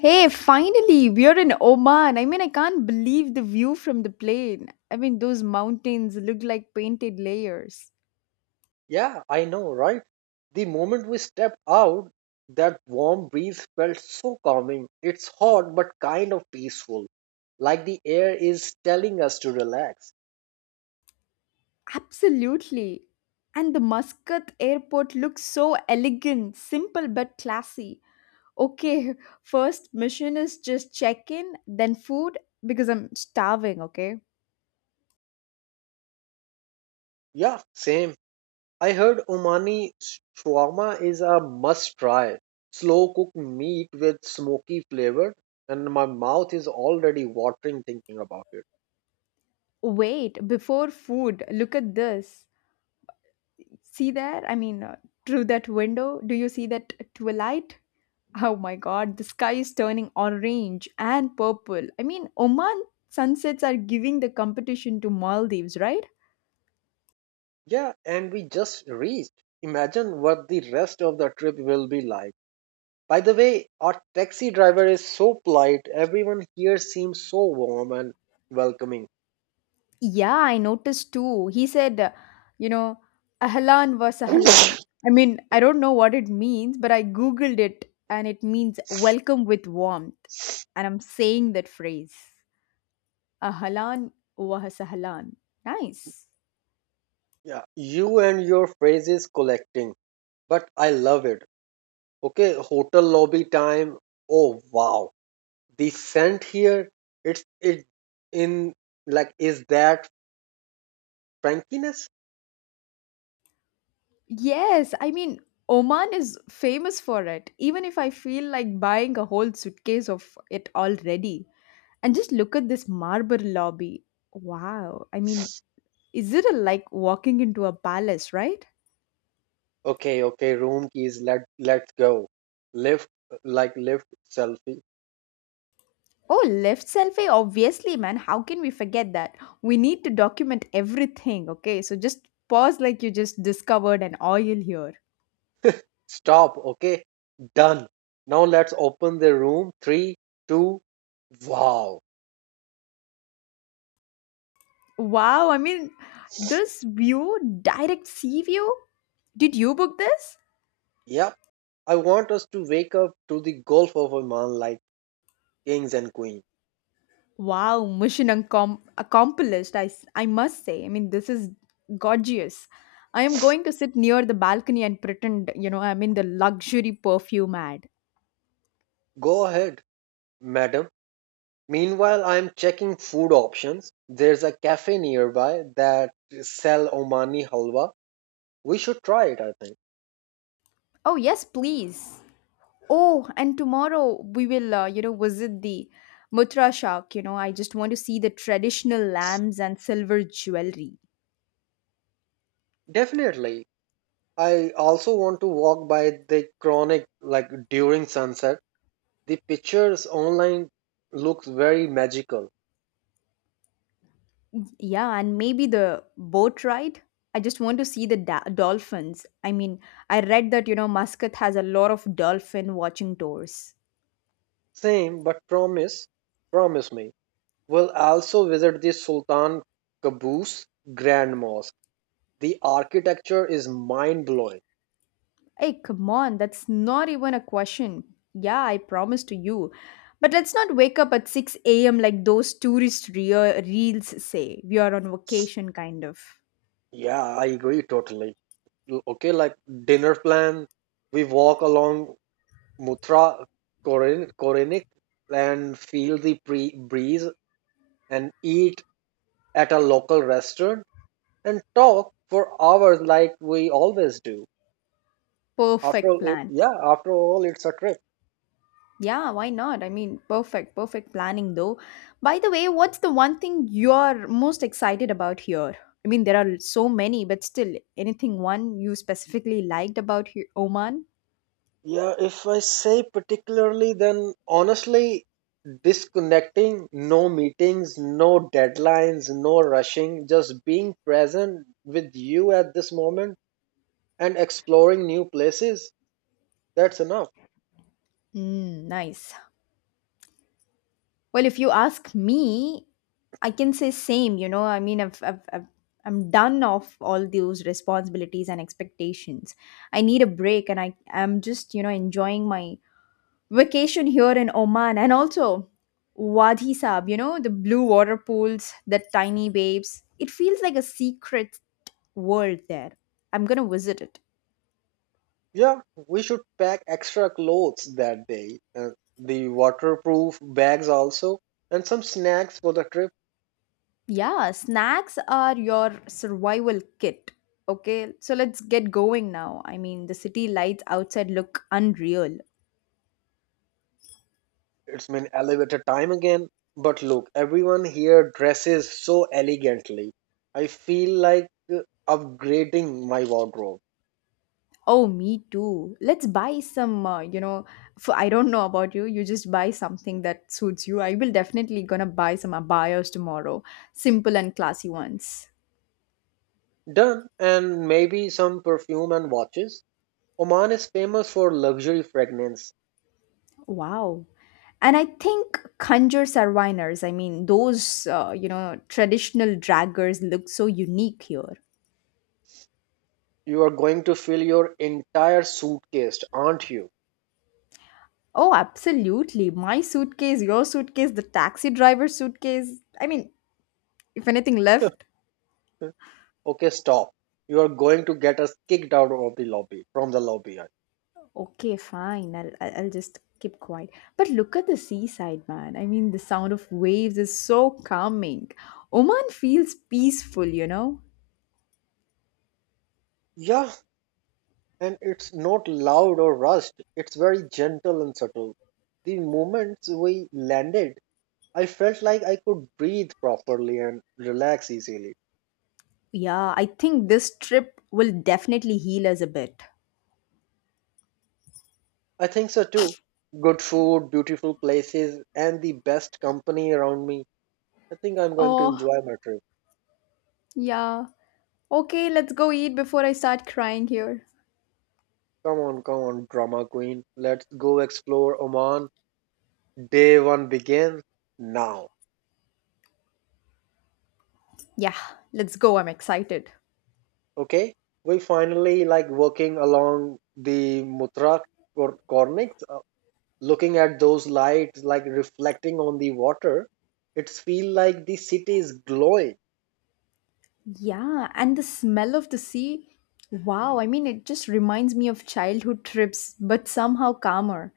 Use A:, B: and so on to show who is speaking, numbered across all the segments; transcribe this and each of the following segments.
A: Hey, finally, we are in Oman. I can't believe the view from the plane. Those mountains look like painted layers.
B: Yeah, I know, right? The moment we stepped out, that warm breeze felt so calming. It's hot but kind of peaceful, like the air is telling us to relax.
A: Absolutely. And the Muscat airport looks so elegant, simple but classy. Okay, first mission is just check in, then food, because I'm starving, okay?
B: Yeah, same. I heard Omani shawarma is a must try. Slow cooked meat with smoky flavor, and my mouth is already watering thinking about it.
A: Wait, before food, look at this. See there? Through that window, do you see that twilight? Oh my god, the sky is turning orange and purple. Oman sunsets are giving the competition to Maldives, right?
B: Yeah, and we just reached. Imagine what the rest of the trip will be like. By the way, our taxi driver is so polite. Everyone here seems so warm and welcoming.
A: Yeah, I noticed too. He said, you know, Ahlan wa Sahlan. I don't know what it means, but I googled it and it means welcome with warmth. And I'm saying that phrase. Ahlan wa Sahlan. Nice.
B: Yeah, you and your phrases collecting, but I love it. Okay, hotel lobby time. Oh wow, the scent here. It's it in like is that Frankiness?
A: Yes, Oman is famous for it. Even if I feel like buying a whole suitcase of it already. And just look at this marble lobby. Wow. Is it a, like walking into a palace, right?
B: Okay, okay. Room keys. Let's go. Lift like lift selfie.
A: Oh, left selfie, obviously, man. How can we forget that? We need to document everything, okay? So just pause like you just discovered an oil here.
B: Stop. Okay. Done. Now let's open the room. Three, two, wow.
A: Wow, this view, direct sea view? Did you book this?
B: Yep. I want us to wake up to the Gulf of Oman like kings and queens.
A: Wow, mission accomplished, I must say. This is gorgeous. I am going to sit near the balcony and pretend, I'm in the luxury perfume ad.
B: Go ahead, madam. Meanwhile, I am checking food options. There's a cafe nearby that sell Omani halwa. We should try it, I think.
A: Oh, yes, please. Oh, and tomorrow we will, visit the Mutra Shak. You know, I just want to see the traditional lamps and silver jewelry.
B: Definitely. I also want to walk by the chronic like during sunset. The pictures online looks very magical.
A: Yeah, and maybe the boat ride. I just want to see the dolphins. I read that, Muscat has a lot of dolphin watching tours.
B: Same, but promise me, we'll also visit the Sultan Qaboos Grand Mosque. The architecture is mind blowing.
A: Hey, come on, that's not even a question. Yeah, I promise to you. But let's not wake up at 6 a.m. like those tourist reels say. We are on vacation, kind of.
B: Yeah, I agree totally. Okay, like dinner plan, we walk along Mutra Korenik and feel the breeze and eat at a local restaurant and talk for hours like we always do. After
A: Perfect
B: all,
A: plan.
B: yeah, after all, it's a trip.
A: Yeah, why not? Perfect, perfect planning though. By the way, what's the one thing you're most excited about here? There are so many, but still, anything one you specifically liked about Oman?
B: Yeah, if I say particularly, then honestly, disconnecting, no meetings, no deadlines, no rushing, just being present with you at this moment and exploring new places, that's enough.
A: Mm, nice. Well, if you ask me, I can say same. I'm done of all those responsibilities and expectations. I need a break, and I am just enjoying my vacation here in Oman, and also Wadi Sab. You know, the blue water pools, the tiny waves. It feels like a secret world there. I'm gonna visit it.
B: Yeah, we should pack extra clothes that day, the waterproof bags also, and some snacks for the trip.
A: Yeah, snacks are your survival kit. Okay, so let's get going now. The city lights outside look unreal.
B: It's been elevator time again. But look, everyone here dresses so elegantly. I feel like uh, upgrading my wardrobe.
A: Oh, me too. Let's buy some, for, I don't know about you. You just buy something that suits you. I will definitely gonna buy some abayas tomorrow. Simple and classy ones.
B: Done, and maybe some perfume and watches. Oman is famous for luxury fragrance.
A: Wow. And I think conjure sarviners, those, traditional draggers look so unique here.
B: You are going to fill your entire suitcase, aren't you?
A: Oh, absolutely. My suitcase, your suitcase, the taxi driver's suitcase. If anything left.
B: Okay, stop. You are going to get us kicked out of the lobby, from the lobby.
A: Okay, fine. I'll just keep quiet. But look at the seaside, man. The sound of waves is so calming. Oman feels peaceful, you know?
B: Yeah, and it's not loud or rushed, it's very gentle and subtle. The moment we landed, I felt like I could breathe properly and relax easily.
A: Yeah, I think this trip will definitely heal us a bit.
B: I think so too. Good food, beautiful places, and the best company around me. I think I'm going to
A: Oh,
B: enjoy my trip.
A: yeah. Okay, let's go eat before I start crying here.
B: Come on, come on, drama queen. Let's go explore Oman. Day one begins now.
A: Yeah, let's go. I'm excited.
B: Okay? We finally like walking along the Mutrak Cornics, looking at those lights like reflecting on the water. It's feel like the city is glowing.
A: Yeah, and the smell of the sea. Wow, it just reminds me of childhood trips, but somehow calmer.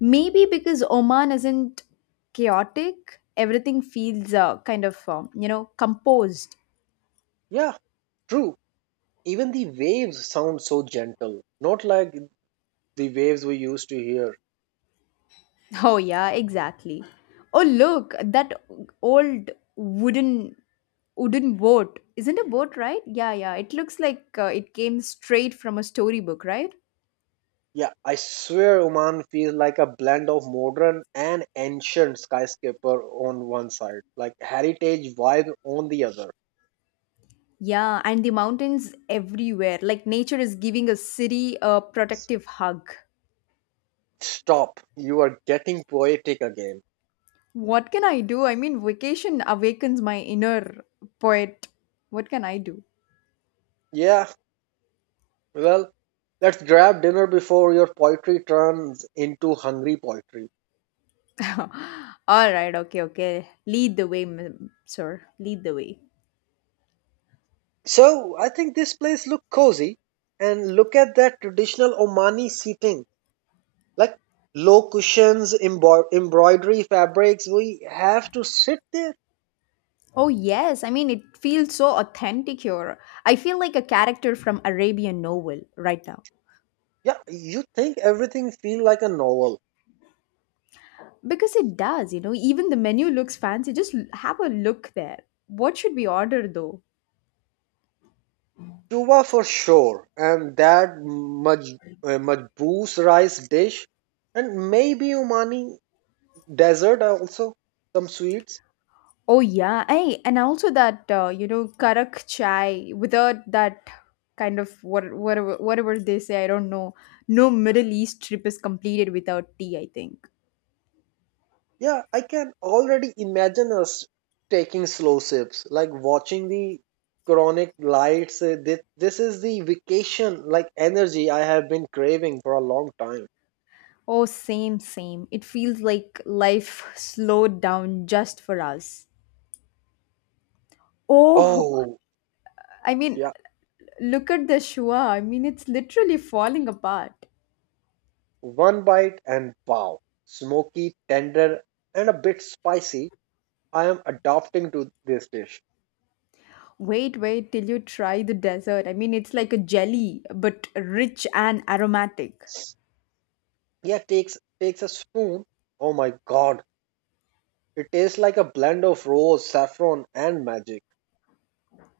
A: Maybe because Oman isn't chaotic, everything feels kind of, composed.
B: Yeah, true. Even the waves sound so gentle, not like the waves we used to hear.
A: Oh, yeah, exactly. Oh, look, that old wooden wooden boat. Isn't a boat, right? Yeah, yeah. It looks like it came straight from a storybook, right?
B: Yeah, I swear Oman feels like a blend of modern and ancient skyscraper on one side, like heritage vibe on the other.
A: Yeah, and the mountains everywhere. Like nature is giving a city a protective hug.
B: Stop, you are getting poetic again.
A: What can I do? Vacation awakens my inner poet. What can I do?
B: Yeah, well, let's grab dinner before your poetry turns into hungry poetry.
A: All right, okay, okay. Lead the way, ma'am, sir. Lead the way.
B: So I think this place look cozy, and look at that traditional Omani seating, like low cushions, embroidery fabrics. We have to sit there.
A: Oh, yes. It feels so authentic here. I feel like a character from Arabian novel right now.
B: Yeah, you think everything feel like a novel.
A: Because it does, you know, even the menu looks fancy. Just have a look there. What should we order though?
B: Chuva for sure, and that majboos rice dish, and maybe Omani dessert also, some sweets.
A: Oh yeah, hey, and also that karak chai without that kind of whatever they say, I don't know. No Middle East trip is completed without tea, I think.
B: Yeah, I can already imagine us taking slow sips, like watching the chronic lights. This is the vacation, like energy I have been craving for a long time.
A: Oh, same, same. It feels like life slowed down just for us. Oh,
B: Oh,
A: I mean,
B: yeah.
A: look at the Shua. It's literally falling apart.
B: One bite and wow. Smoky, tender, and a bit spicy. I am adapting to this dish.
A: Wait, wait till you try the dessert. It's like a jelly, but rich and aromatic.
B: Yeah, takes a spoon. Oh my god. It tastes like a blend of rose, saffron, and magic.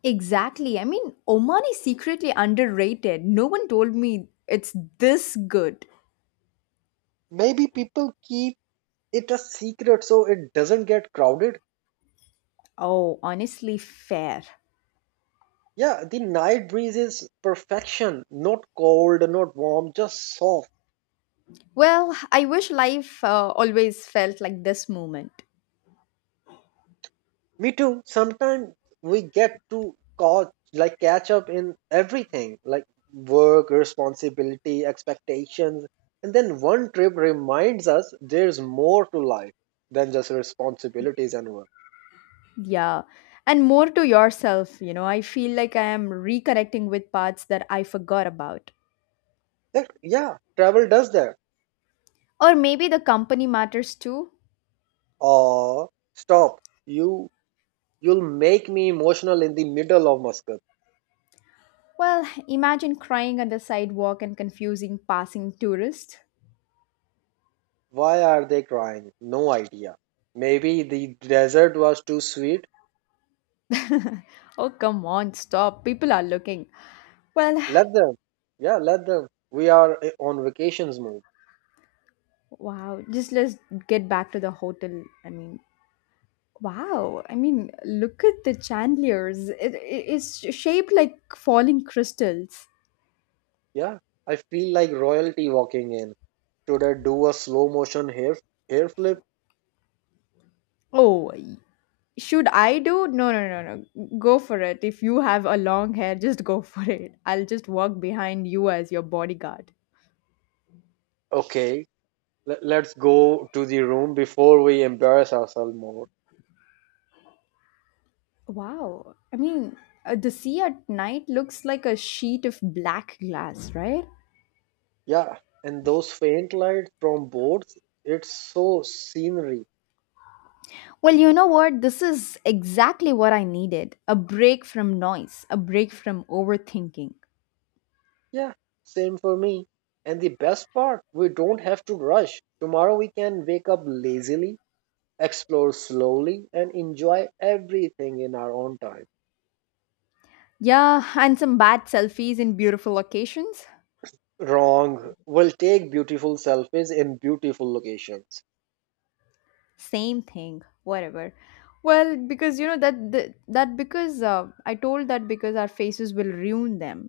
A: Exactly. Oman is secretly underrated. No one told me it's this good.
B: Maybe people keep. It's a secret, so it doesn't get crowded.
A: Oh, honestly, fair.
B: Yeah, the night breeze is perfection. Not cold, not warm, just soft.
A: Well, I wish life always felt like this moment.
B: Me too. Sometimes we get to like catch up in everything, like work, responsibility, expectations, and then one trip reminds us there's more to life than just responsibilities and work.
A: Yeah. And more to yourself, you know, I feel like I am reconnecting with parts that I forgot about.
B: Like, yeah, travel does that.
A: Or maybe the company matters too.
B: Oh, stop. You you'll make me emotional in the middle of Muscat.
A: Well, imagine crying on the sidewalk and confusing passing tourists.
B: Why are they crying? No idea. Maybe the desert was too sweet.
A: oh, come on, stop. People are looking. Well,
B: Let them. Yeah, let them. We are on vacations mode.
A: wow, just let's get back to the hotel. Wow. Look at the chandeliers. It's shaped like falling crystals.
B: Yeah, I feel like royalty walking in. Should I do a slow motion hair flip?
A: Oh, should I do? No, no, no, no. Go for it. If you have a long hair, just go for it. I'll just walk behind you as your bodyguard.
B: Okay, let's go to the room before we embarrass ourselves more.
A: Wow. The sea at night looks like a sheet of black glass, right?
B: Yeah, and those faint lights from boards, it's so scenery.
A: Well, you know what? This is exactly what I needed a break from noise, a break from overthinking.
B: Yeah, same for me. And the best part, we don't have to rush. Tomorrow we can wake up lazily, explore slowly, and enjoy everything in our own time.
A: Yeah, and some bad selfies in beautiful locations.
B: Wrong. We'll take beautiful selfies in beautiful locations.
A: Same thing, whatever. Well, because you know that that, that because I told that because our faces will ruin them.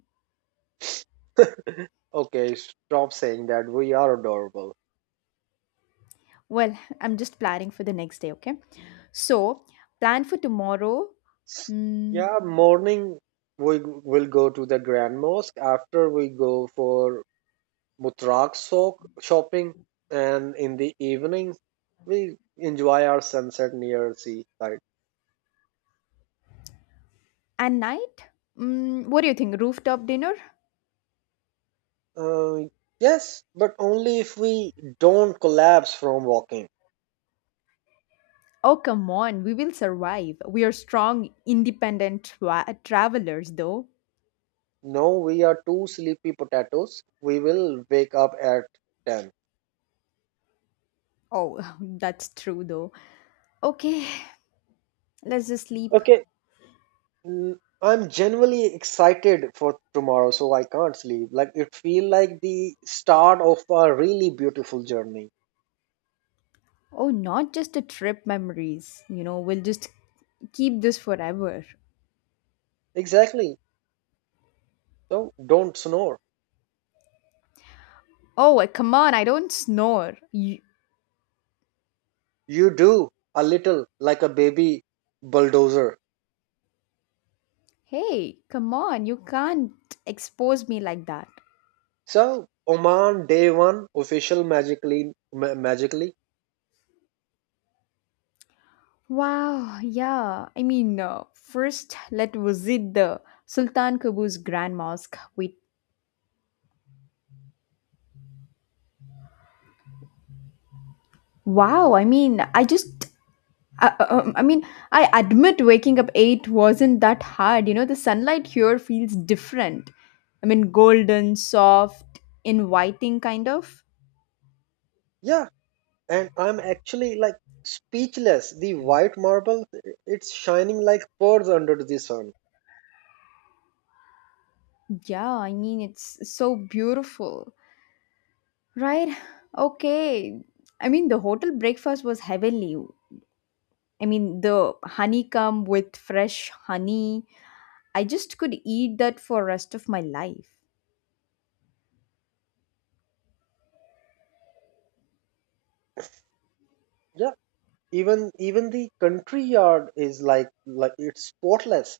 B: Okay, stop saying that. We are adorable.
A: Well, I'm just planning for the next day, okay? So, plan for tomorrow mm,
B: Yeah, morning we will go to the Grand Mosque. After we go for Mutrak sok shopping, and in the evening we enjoy our sunset near seaside.
A: and night. Mm, what do you think? Rooftop dinner?
B: Uh, yes, but only if we don't collapse from walking.
A: Oh, come on, we will survive. We are strong, independent travelers, though.
B: No, we are two sleepy potatoes. We will wake up at 10.
A: Oh, that's true, though. Okay, let's just sleep.
B: Okay, mm, I'm genuinely excited for tomorrow, so I can't sleep. Like it feel like the start of a really beautiful journey.
A: Oh, not just a trip memories. You know, we'll just keep this forever.
B: Exactly. So don't snore.
A: Oh, come on, I don't snore. You-
B: You do a little like a baby bulldozer.
A: hey, come on, you can't expose me like that.
B: So Oman day one official magically magically.
A: Wow, yeah. First, let's visit the Sultan Qaboos Grand Mosque. We wow, I just I mean, I admit waking up 8 wasn't that hard. You know, the sunlight here feels different. Golden, soft, inviting kind of.
B: Yeah, and I'm actually like speechless. The white marble, it's shining like pearls under the sun.
A: Yeah, it's so beautiful. Right? Okay. The hotel breakfast was heavenly. The honeycomb with fresh honey. I just could eat that for rest of my life.
B: Yeah, even the country yard is like it's spotless.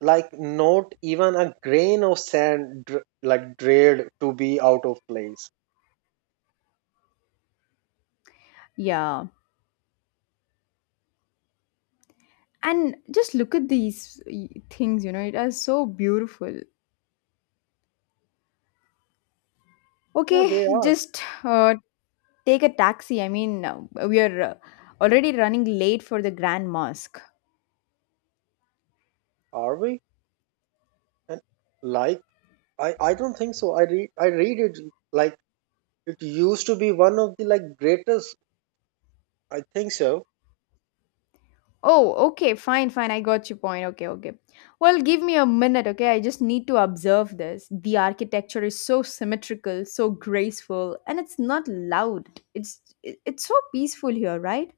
B: Like, not even a grain of sand like dread to be out of place.
A: Yeah, and just look at these things, you know, it is so beautiful.
B: Yeah, they
A: Okay,
B: are.
A: just take a taxi. We are already running late for the Grand Mosque.
B: Are we? And like I don't think so. I read it, like, it used to be one of the like greatest. I think so.
A: Oh, okay, fine, fine. I got your point. Okay, okay. Well, give me a minute, okay? I just need to observe this. The architecture is so symmetrical, so graceful, and it's not loud. It's so peaceful here, right?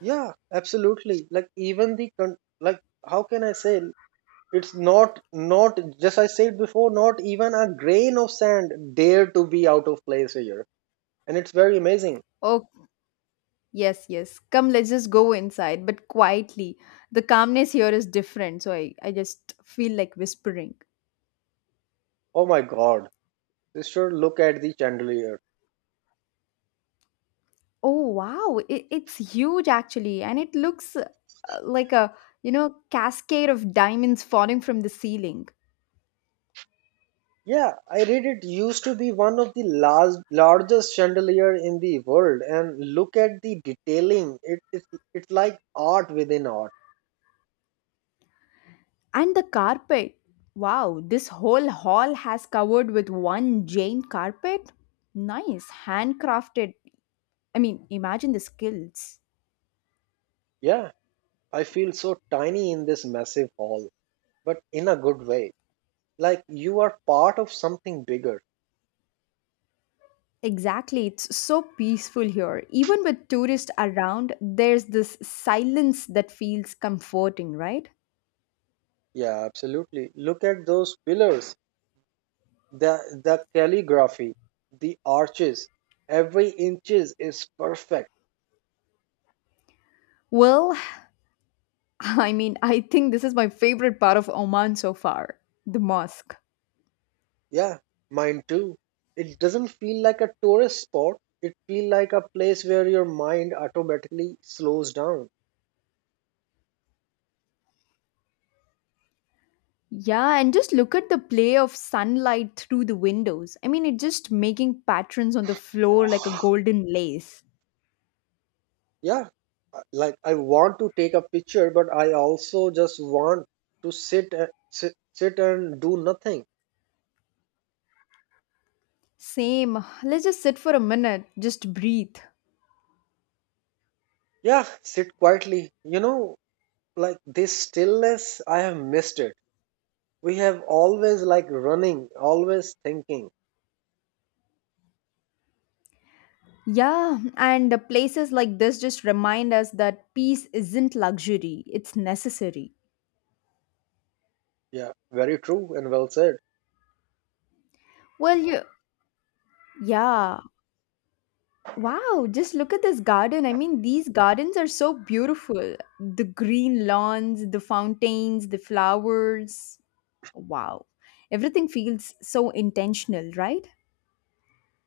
B: Yeah, absolutely. Like, even the like, how can I say, it's not just I said before, not even a grain of sand dare to be out of place here, and it's very amazing.
A: Yes, yes. Come, let's just go inside, but quietly. The calmness here is different, so I just feel like whispering.
B: Oh my God, sister, look at the chandelier.
A: Oh, wow. It's huge, actually, and it looks like a, you know, cascade of diamonds falling from the ceiling.
B: Yeah, I read it used to be one of the last, largest chandelier in the world, and look at the detailing. It's like art within art.
A: And the carpet. Wow, this whole hall has covered with one Jane carpet. Nice, handcrafted. Imagine the skills.
B: Yeah, I feel so tiny in this massive hall, but in a good way. Like, you are part of something bigger.
A: Exactly. It's so peaceful here. Even with tourists around, there's this silence that feels comforting, right?
B: Yeah, absolutely. Look at those pillars, the the calligraphy, the arches. Every inches is perfect.
A: Well, I think this is my favorite part of Oman so far the mosque.
B: Yeah, mine too. It doesn't feel like a tourist spot. It feels like a place where your mind automatically slows down.
A: Yeah, and just look at the play of sunlight through the windows. It's just making patterns on the floor like a golden lace.
B: Yeah, like I want to take a picture, but I also just want to sit and do nothing.
A: Same. Let's just sit for a minute, just breathe.
B: Yeah, sit quietly. Like, this stillness, I have missed it. We have always like running, always thinking.
A: Yeah, and places like this just remind us that peace isn't luxury, it's necessary.
B: Yeah, very true and well said.
A: Well, you, yeah. Wow, just look at this garden. These gardens are so beautiful. The green lawns, the fountains, the flowers. Wow. Everything feels so intentional, right?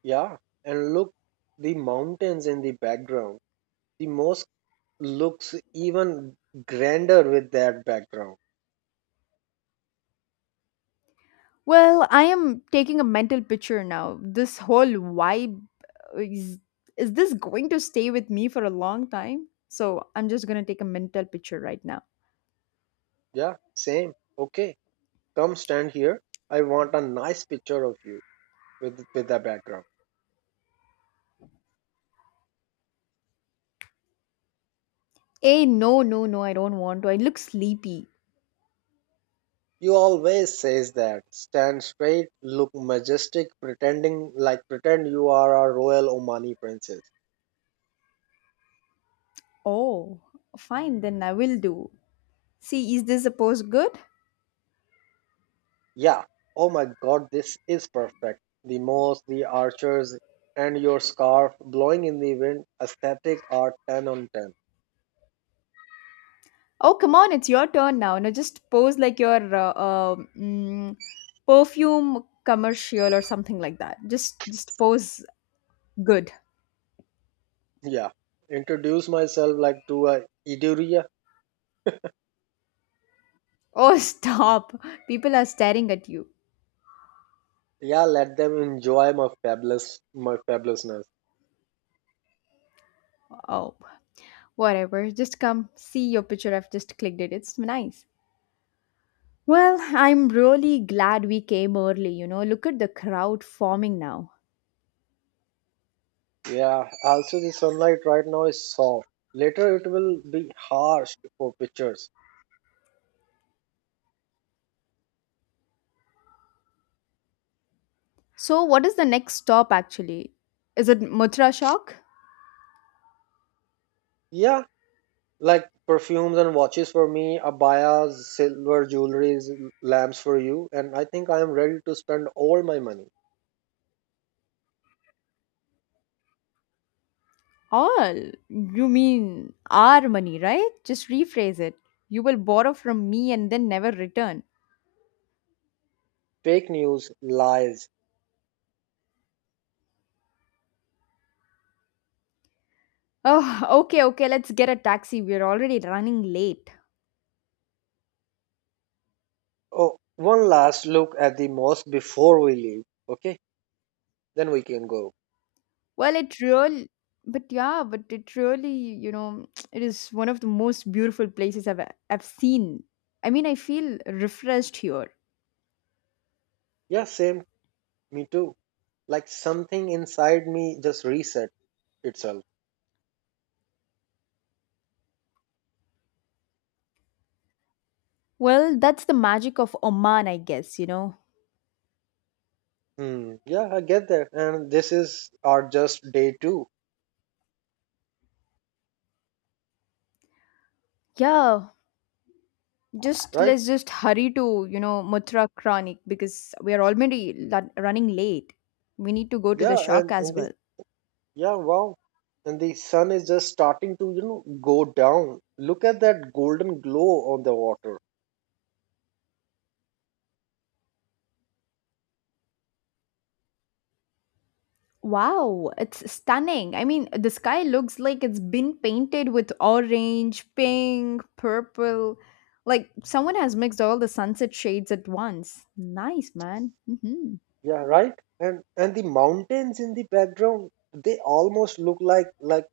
B: Yeah, and look, the mountains in the background. The mosque looks even grander with that background.
A: Well, I am taking a mental picture now. This whole vibe uh, is, is this going to stay with me for a long time? So I'm just gonna take a mental picture right now.
B: Yeah, same. Okay, come stand here. I want a nice picture of you with the background.
A: Hey, no, no, no, I don't want to. I look sleepy.
B: You always says that. Stand straight, look majestic, pretend you are a royal Omani princess.
A: Oh, fine, then I will do. See, is this a pose good?
B: Yeah. Oh my god, this is perfect. The mosque, the archers, and your scarf blowing in the wind, aesthetic are 10 on 10.
A: Oh, come on, it's your turn now. Now just pose like your perfume commercial or something like that. Just pose good.
B: Yeah, introduce myself like to a Iduria.
A: Oh, stop. People are staring at you.
B: Yeah, let them enjoy my fabulousness.
A: Oh, whatever. Just come see your picture. I've just clicked it. It's nice. Well, I'm really glad we came early, you know. Look at the crowd forming now.
B: Yeah, also the sunlight right now is soft. Later it will be harsh for pictures.
A: So, what is the next stop actually? Is it Mutra Shock?
B: Yeah, like perfumes and watches for me, abayas, silver jewelries, lamps for you, and I think I am ready to spend all my money.
A: All. You mean our money, right? Just rephrase it. You will borrow from me and then never return.
B: Fake news, lies.
A: Oh, okay, okay. Let's get a taxi. We're already running late.
B: Oh, one last look at the mosque before we leave. Okay, then we can go.
A: Well, it really, but yeah, but it really, you know, it is one of the most beautiful places I've seen. I mean, I feel refreshed here.
B: Yeah, same. Me too. Like, something inside me just reset itself.
A: Well, that's the magic of Oman, I guess, you know.
B: Hmm. Yeah, I get that. And this is our just day two,
A: Yeah, just
B: right?
A: let's just hurry to, Muthra Chronic because we are already running late. We need to go to the
B: Yeah,
A: shock
B: and
A: as
B: in the
A: well.
B: yeah, wow. And the sun is just starting to go down. Look at that golden glow on the water.
A: Wow, it's stunning. I mean, the sky looks like it's been painted with orange, pink, purple. Like someone has mixed all the sunset shades at once. Nice, man.
B: Yeah, right? And the mountains in the background, they almost look like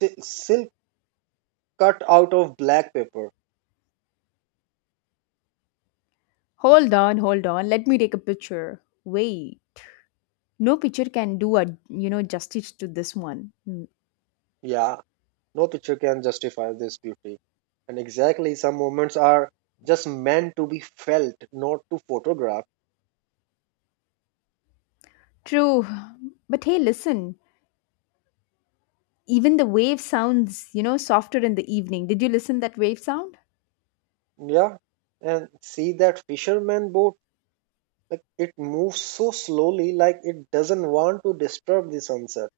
B: silk cut out of black paper.
A: Hold on, hold on. Let me take a picture. Wait, no picture can do a justice to this one. Mm.
B: Yeah, no picture can justify this beauty. And exactly, some moments are just meant to be felt, not to photograph.
A: True, but hey, listen. Even the wave sounds softer in the evening. Did you listen that wave sound?
B: Yeah. And see that fisherman boat, like it moves so slowly, like it doesn't want to disturb the sunset.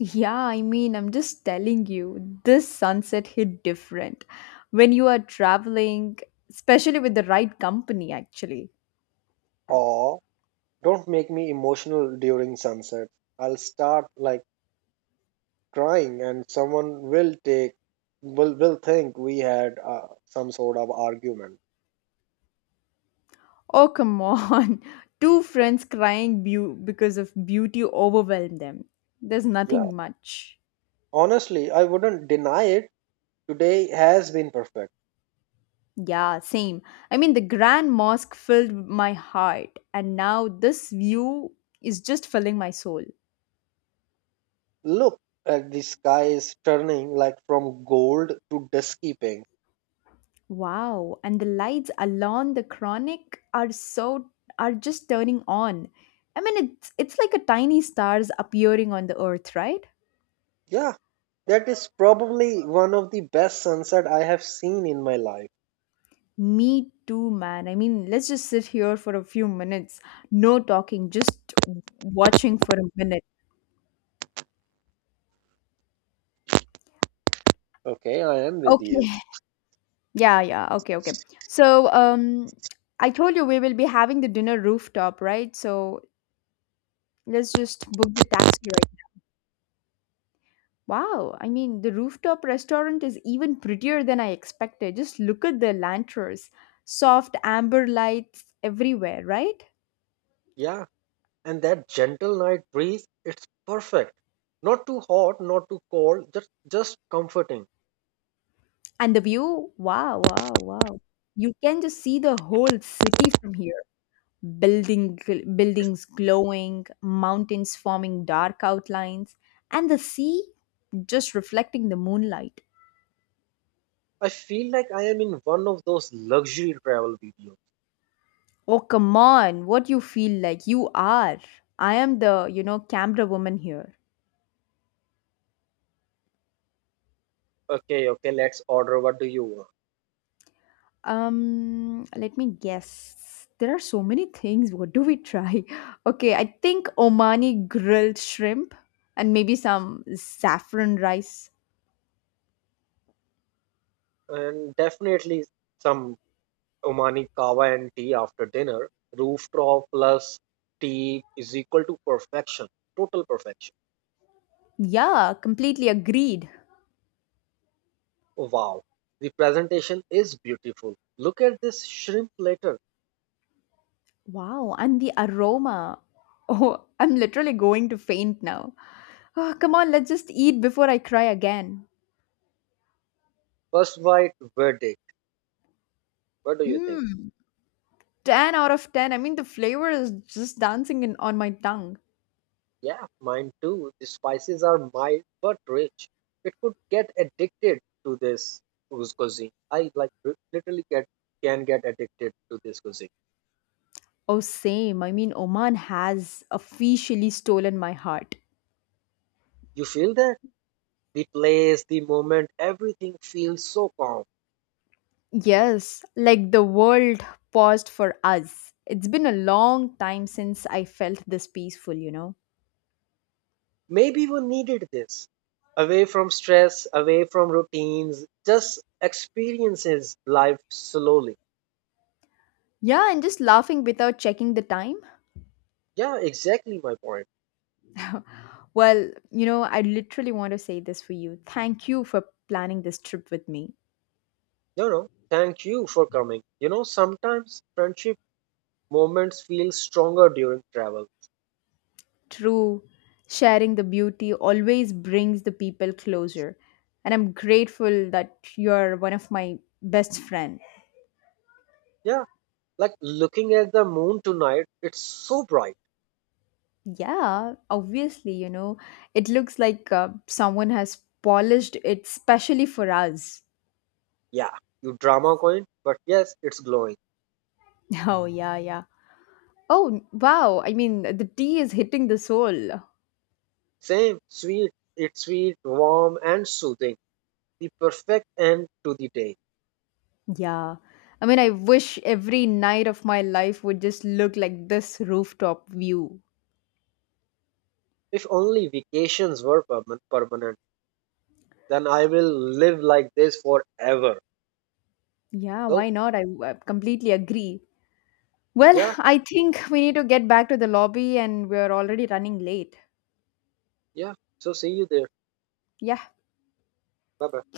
A: Yeah, I mean, I'm just telling you, this sunset hit different when you are traveling, especially with the right company, actually.
B: Or don't make me emotional during sunset. I'll start like crying, and someone will take, will think we had some sort of argument.
A: Oh, come on. Two friends crying because of beauty overwhelmed them. There's
B: Yeah.
A: nothing much.
B: Honestly, I wouldn't deny it. Today has been perfect.
A: Yeah, same. I mean, the Grand Mosque filled my heart, and now this view is just filling my soul.
B: Look at the sky is turning like from gold to dusky pink.
A: Wow, and the lights along the chronic are just turning on. I mean, it's like a tiny stars appearing on the earth, right?
B: Yeah, that is probably one of the best sunset I have seen in my life.
A: Me too, man. I mean, let's just sit here for a few minutes. No talking, just watching for a minute.
B: Okay, I am with you.
A: Okay. Yeah, yeah. Okay, okay. So, I told you we will be having the dinner rooftop, right? So let's just book the taxi right now. Wow, I mean, the rooftop restaurant is even prettier than I expected. Just look at the lanterns, soft amber lights everywhere, right?
B: Yeah, and that gentle night breeze, it's perfect. Not too hot, not too cold, just comforting.
A: And the view, wow, wow, wow. You can just see the whole city from here. Buildings glowing, mountains forming dark outlines, and the sea just reflecting the moonlight.
B: I feel like I am in one of those luxury travel videos.
A: Oh, come on. What you feel like you are. I am the, camera woman here.
B: Okay, okay, let's order, what do you want?
A: Let me guess. There are so many things. What do we try? Okay, I think Omani grilled shrimp and maybe some saffron rice.
B: And definitely some Omani kava and tea after dinner, rooftop plus tea is equal to perfection, total perfection.
A: Yeah, completely agreed.
B: Wow, the presentation is beautiful. Look at this shrimp platter.
A: Wow, and the aroma. Oh, I'm literally going to faint now. Oh, come on, let's just eat before I cry again.
B: First bite verdict. What do you think?
A: Mmm. 10 out of 10. I mean, the flavor is just dancing in, on my tongue.
B: Yeah, mine too. The spices are mild but rich. It could get addicted to this cuisine. I like literally get can get addicted to this cuisine.
A: Oh, same. I mean, Oman has officially stolen my heart.
B: You feel that, the place, the moment, everything feels so calm.
A: Yes, like the world paused for us. It's been a long time since I felt this peaceful, you know?
B: Maybe you needed this, away from stress, away from routines, just experiences life slowly.
A: Yeah, and just laughing without checking the time.
B: Yeah, exactly my point.
A: Well, you know, I literally want to say this for you. Thank you for planning this trip with me.
B: You know, thank you for coming. You know, sometimes friendship moments feel stronger during travel.
A: True, sharing the beauty always brings the people closer. And I'm grateful that you're one of my best friend.
B: Yeah, like looking at the moon tonight, it's so bright.
A: Yeah, obviously, you know, it looks like someone has polished it specially for us.
B: Yeah, you drama queen, but yes, it's glowing.
A: Oh, yeah, yeah. Oh, wow. I mean, the tea is hitting the soul.
B: Same, sweet, it's sweet, warm, and soothing. The perfect end to the day.
A: Yeah. I mean, I wish every night of my life would just look like this rooftop view.
B: If only vacations were permanent, then I will live like this forever.
A: Yeah,
B: So,
A: why not? I completely agree. Well,
B: yeah,
A: I think we need to get back to the lobby and we're already running late.
B: yeah. So, see you there.
A: Yeah,
B: Bye bye.